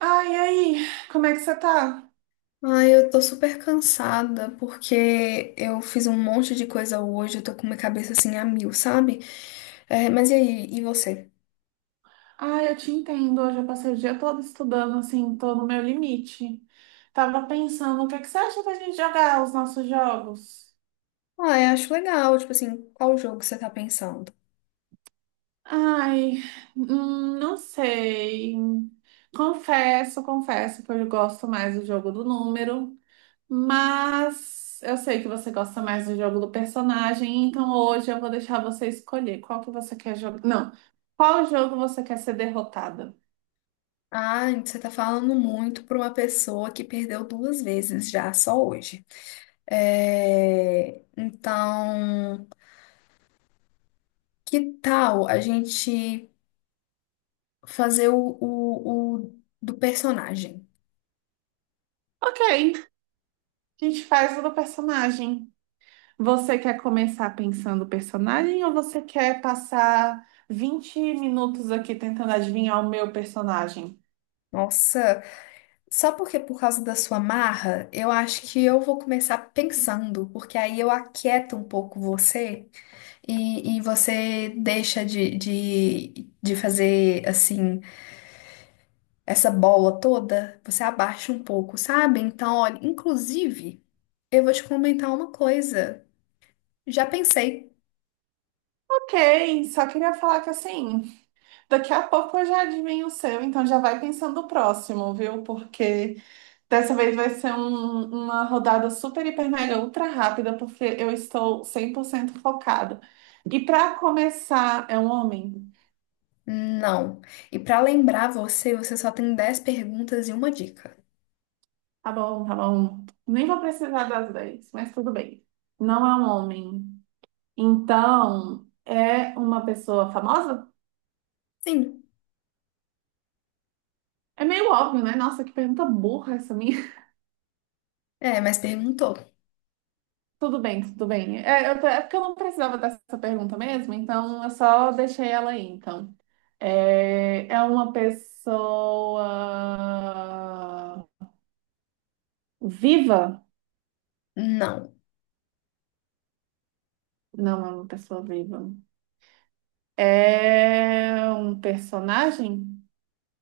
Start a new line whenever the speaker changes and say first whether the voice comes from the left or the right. right: Ai, aí, como é que você tá?
left: Ai, eu tô super cansada porque eu fiz um monte de coisa hoje, eu tô com minha cabeça assim a mil, sabe? É, mas e aí, e você?
right: Ai, eu te entendo. Hoje eu passei o dia todo estudando, assim, tô no meu limite. Tava pensando, o que é que você acha da gente jogar os nossos jogos?
left: Ah, eu acho legal, tipo assim, qual jogo você tá pensando?
right: Ai, não sei. Confesso que eu gosto mais do jogo do número, mas eu sei que você gosta mais do jogo do personagem, então hoje eu vou deixar você escolher qual que você quer jogar. Não, qual jogo você quer ser derrotada?
left: Ah, você tá falando muito pra uma pessoa que perdeu 2 vezes já, só hoje. É, então, que tal a gente fazer o do personagem?
right: Ok, a gente faz o do personagem. Você quer começar pensando o personagem ou você quer passar 20 minutos aqui tentando adivinhar o meu personagem?
left: Nossa, só porque por causa da sua marra, eu acho que eu vou começar pensando, porque aí eu aquieto um pouco você e você deixa de fazer assim, essa bola toda, você abaixa um pouco, sabe? Então, olha, inclusive, eu vou te comentar uma coisa. Já pensei,
right: Ok, só queria falar que assim, daqui a pouco eu já adivinho o seu, então já vai pensando o próximo, viu? Porque dessa vez vai ser uma rodada super, hiper, mega, ultra rápida, porque eu estou 100% focado. E para começar, é um homem?
left: não. E pra lembrar você, você só tem 10 perguntas e uma dica.
right: Tá bom, tá bom. Nem vou precisar das 10, mas tudo bem. Não é um homem. Então, é uma pessoa famosa?
left: Sim,
right: É meio óbvio, né? Nossa, que pergunta burra essa minha.
left: é, mas perguntou.
right: Tudo bem, tudo bem. É porque eu não precisava dessa pergunta mesmo, então eu só deixei ela aí, então. É uma pessoa viva?
left: Não,
right: Não é uma pessoa viva. É um personagem?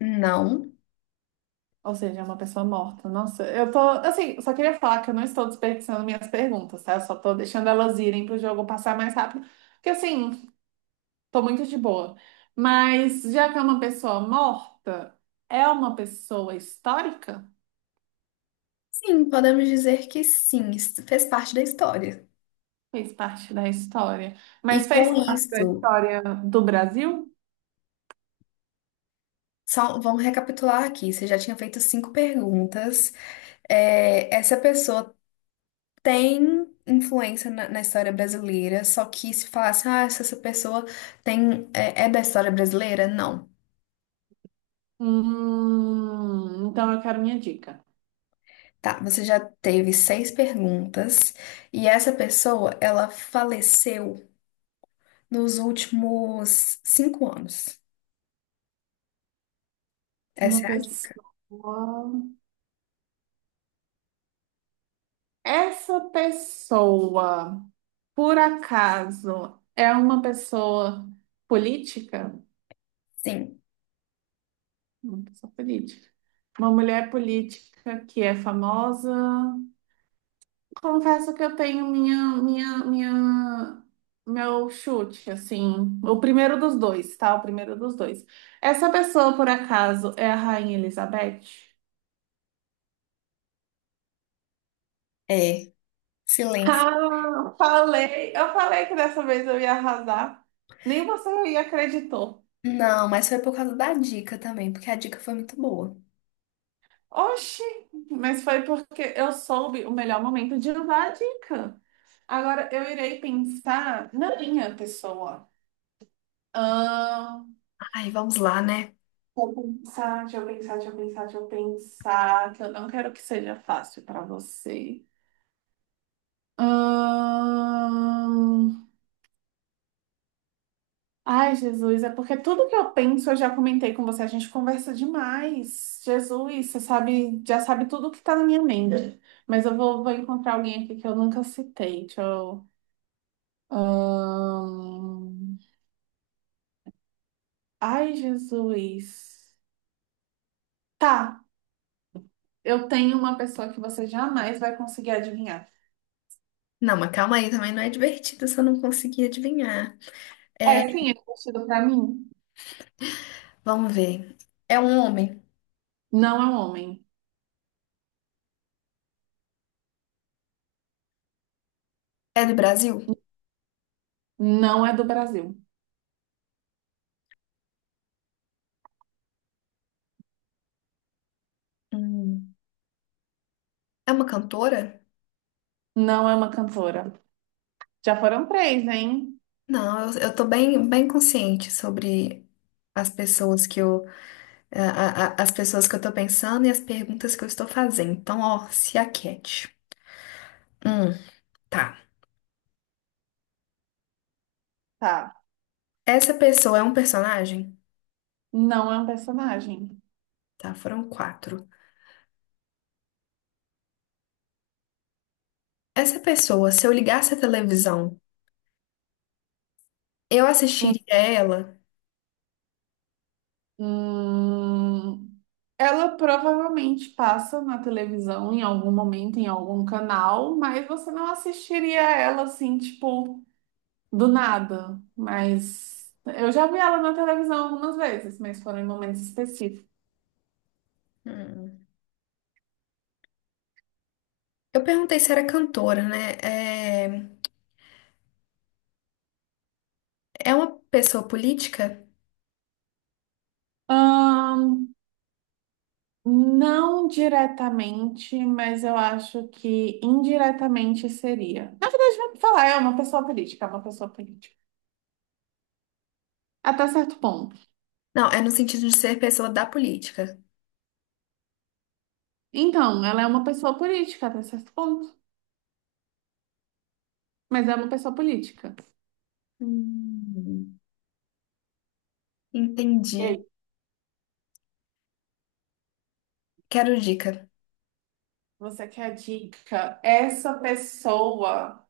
left: não.
right: Ou seja, é uma pessoa morta. Nossa, eu tô. Assim, só queria falar que eu não estou desperdiçando minhas perguntas, tá? Eu só tô deixando elas irem pro jogo passar mais rápido. Porque, assim, tô muito de boa. Mas, já que é uma pessoa morta, é uma pessoa histórica?
left: Sim, podemos dizer que sim, isso fez parte da história.
right: Fez parte da história.
left: E
right: Mas fez
left: com
right: parte da
left: isso,
right: história do Brasil?
left: só vamos recapitular aqui. Você já tinha feito cinco perguntas. É, essa pessoa tem influência na história brasileira, só que se falasse, ah, se essa pessoa tem, é, é da história brasileira, não.
right: Então eu quero minha dica.
left: Tá, você já teve seis perguntas e essa pessoa, ela faleceu nos últimos 5 anos.
right: Uma
left: Essa é a dica.
right: pessoa. Essa pessoa. Por acaso é uma pessoa política?
left: Sim,
right: Uma pessoa política. Uma mulher política que é famosa. Confesso que eu tenho minha, minha, meu chute, assim. O primeiro dos dois, tá? O primeiro dos dois. Essa pessoa, por acaso, é a Rainha Elizabeth?
left: é. Silêncio.
right: Ah, falei. Eu falei que dessa vez eu ia arrasar. Nem você acreditou.
left: Não, mas foi por causa da dica também, porque a dica foi muito boa.
right: Oxi, mas foi porque eu soube o melhor momento de usar a dica. Agora eu irei pensar na minha pessoa. Ah,
left: Ai, vamos lá, né?
right: vou pensar, deixa eu pensar, deixa eu pensar, deixa eu pensar, que eu não quero que seja fácil para você. Ahn, Ai, Jesus, é porque tudo que eu penso eu já comentei com você, a gente conversa demais. Jesus, você sabe, já sabe tudo que tá na minha mente. Mas eu vou encontrar alguém aqui que eu nunca citei. Deixa eu Ahn, Ai, Jesus. Tá, eu tenho uma pessoa que você jamais vai conseguir adivinhar.
left: Não, mas calma aí, também não é divertido se eu não conseguir adivinhar.
right: É, sim, é conhecido pra mim.
left: Vamos ver. É um homem?
right: Não é um homem.
left: É do Brasil?
right: Não é do Brasil.
left: Hum. É uma cantora?
right: Não é uma cantora. Já foram três, hein?
left: Não, eu tô bem, bem consciente sobre as pessoas que eu, as pessoas que eu tô pensando e as perguntas que eu estou fazendo. Então, ó, se aquete. Hum, tá.
right: Tá.
left: Essa pessoa é um personagem?
right: Não é um personagem.
left: Tá, foram quatro. Essa pessoa, se eu ligasse a televisão eu assistiria ela.
right: Hum, Ela provavelmente passa na televisão em algum momento, em algum canal, mas você não assistiria ela assim, tipo, do nada, mas eu já vi ela na televisão algumas vezes, mas foram em momentos específicos.
left: Hum. Eu perguntei se era cantora, né? É, é uma pessoa política?
right: Ahn, não diretamente, mas eu acho que indiretamente seria. Na verdade, vamos falar, é uma pessoa política, é uma pessoa política. Até certo ponto.
left: Não, é no sentido de ser pessoa da política.
right: Então, ela é uma pessoa política até certo ponto, mas é uma pessoa política.
left: Hum.
right: E
left: Entendi.
right: aí,
left: Quero dica.
right: você quer a dica? Essa pessoa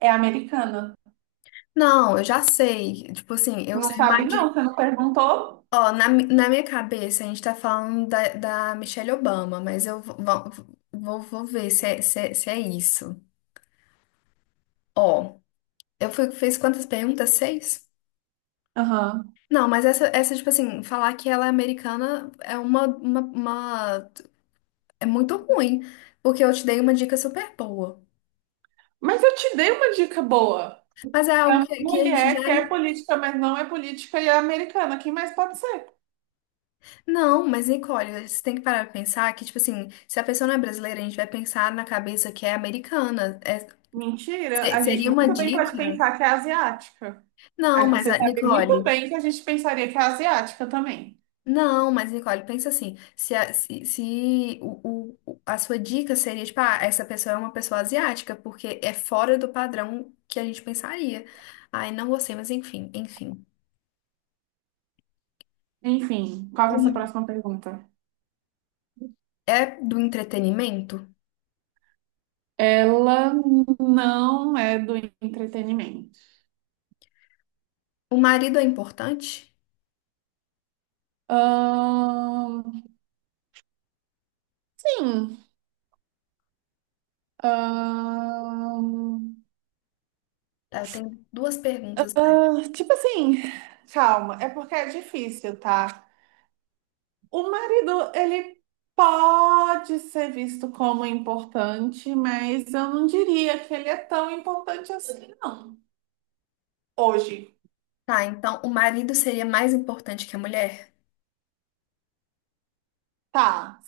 right: é americana.
left: Não, eu já sei. Tipo assim, eu
right: Não sabe,
left: imagino.
right: não, você não perguntou?
left: Ó, na minha cabeça a gente tá falando da Michelle Obama, mas eu vou ver se é isso. Ó, eu fui, fiz quantas perguntas? Seis?
right: Aham.
left: Não, mas essa, tipo assim, falar que ela é americana é é muito ruim, porque eu te dei uma dica super boa.
right: Mas eu te dei uma dica boa.
left: Mas é
right: É
left: algo
right: uma
left: que a gente já.
right: mulher que é política, mas não é política e é americana. Quem mais pode ser?
left: Não, mas Nicole, você tem que parar pra pensar que, tipo assim, se a pessoa não é brasileira, a gente vai pensar na cabeça que é americana.
right: Mentira, a gente
left: Seria uma
right: muito bem pode
left: dica.
right: pensar que é asiática.
left: Não, mas
right: Você
left: a
right: sabe muito
left: Nicole.
right: bem que a gente pensaria que é asiática também.
left: Não, mas Nicole, pensa assim, se, a, se, se o, o- a sua dica seria, tipo, ah, essa pessoa é uma pessoa asiática, porque é fora do padrão que a gente pensaria. Ai, não gostei, mas enfim, enfim.
right: Enfim, qual que é a sua
left: O-
right: próxima pergunta?
left: É do entretenimento?
right: Ela não é do entretenimento.
left: O marido é importante?
right: Ahn, sim. Ahn,
left: Tá, eu tenho duas perguntas mais.
right: ah, tipo assim, calma, é porque é difícil, tá? O marido, ele pode ser visto como importante, mas eu não diria que ele é tão importante assim, não. Hoje,
left: Tá, então, o marido seria mais importante que a mulher?
right: tá.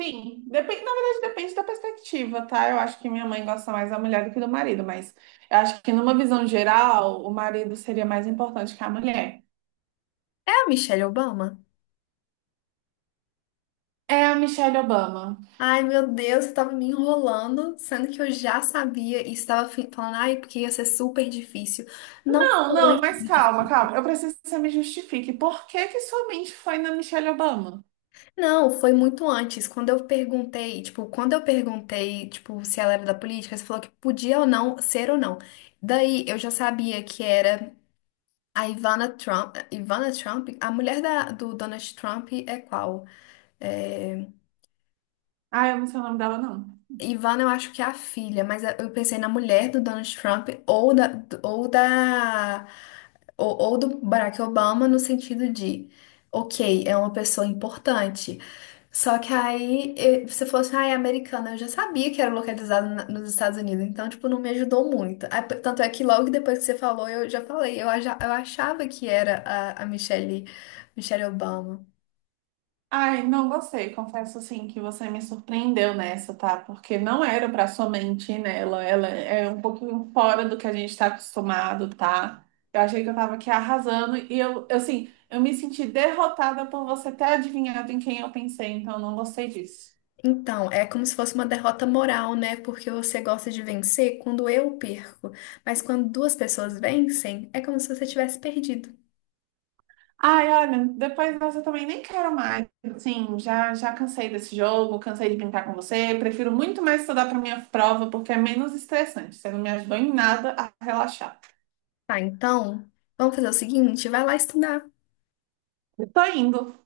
right: Sim, depende, na verdade depende da perspectiva, tá? Eu acho que minha mãe gosta mais da mulher do que do marido, mas eu acho que numa visão geral, o marido seria mais importante que a mulher.
left: É a Michelle Obama?
right: É a Michelle Obama.
left: Ai, meu Deus, você tava me enrolando, sendo que eu já sabia e estava falando, ai, porque ia ser super difícil. Não
right: Não,
left: foi
right: não, mas
left: super
right: calma,
left: difícil.
right: calma. Eu preciso que você me justifique. Por que que sua mente foi na Michelle Obama?
left: Não, foi muito antes. Quando eu perguntei, tipo, quando eu perguntei, tipo, se ela era da política, você falou que podia ou não ser ou não. Daí eu já sabia que era a Ivana Trump. Ivana Trump, a mulher da, do Donald Trump é qual? É,
right: Ah, eu não sei o nome dela, não.
left: Ivana, eu acho que é a filha, mas eu pensei na mulher do Donald Trump ou da, ou do Barack Obama no sentido de, ok, é uma pessoa importante. Só que aí, eh, se fosse, ah, é americana, eu já sabia que era localizado nos Estados Unidos, então, tipo, não me ajudou muito. Ah, tanto é que logo depois que você falou, eu já falei, eu achava que era a Michelle, Michelle Obama.
right: Ai, não gostei. Confesso assim que você me surpreendeu nessa, tá? Porque não era pra somente ir nela. Ela é um pouquinho fora do que a gente tá acostumado, tá? Eu achei que eu tava aqui arrasando e eu, assim, eu me senti derrotada por você ter adivinhado em quem eu pensei, então eu não gostei disso.
left: Então, é como se fosse uma derrota moral, né? Porque você gosta de vencer quando eu perco, mas quando duas pessoas vencem, é como se você tivesse perdido.
right: Ai, olha, depois dessa eu também nem quero mais. Sim, já cansei desse jogo, cansei de brincar com você. Prefiro muito mais estudar para minha prova porque é menos estressante. Você não me ajudou em nada a relaxar.
left: Tá, então, vamos fazer o seguinte, vai lá estudar.
right: Eu tô indo.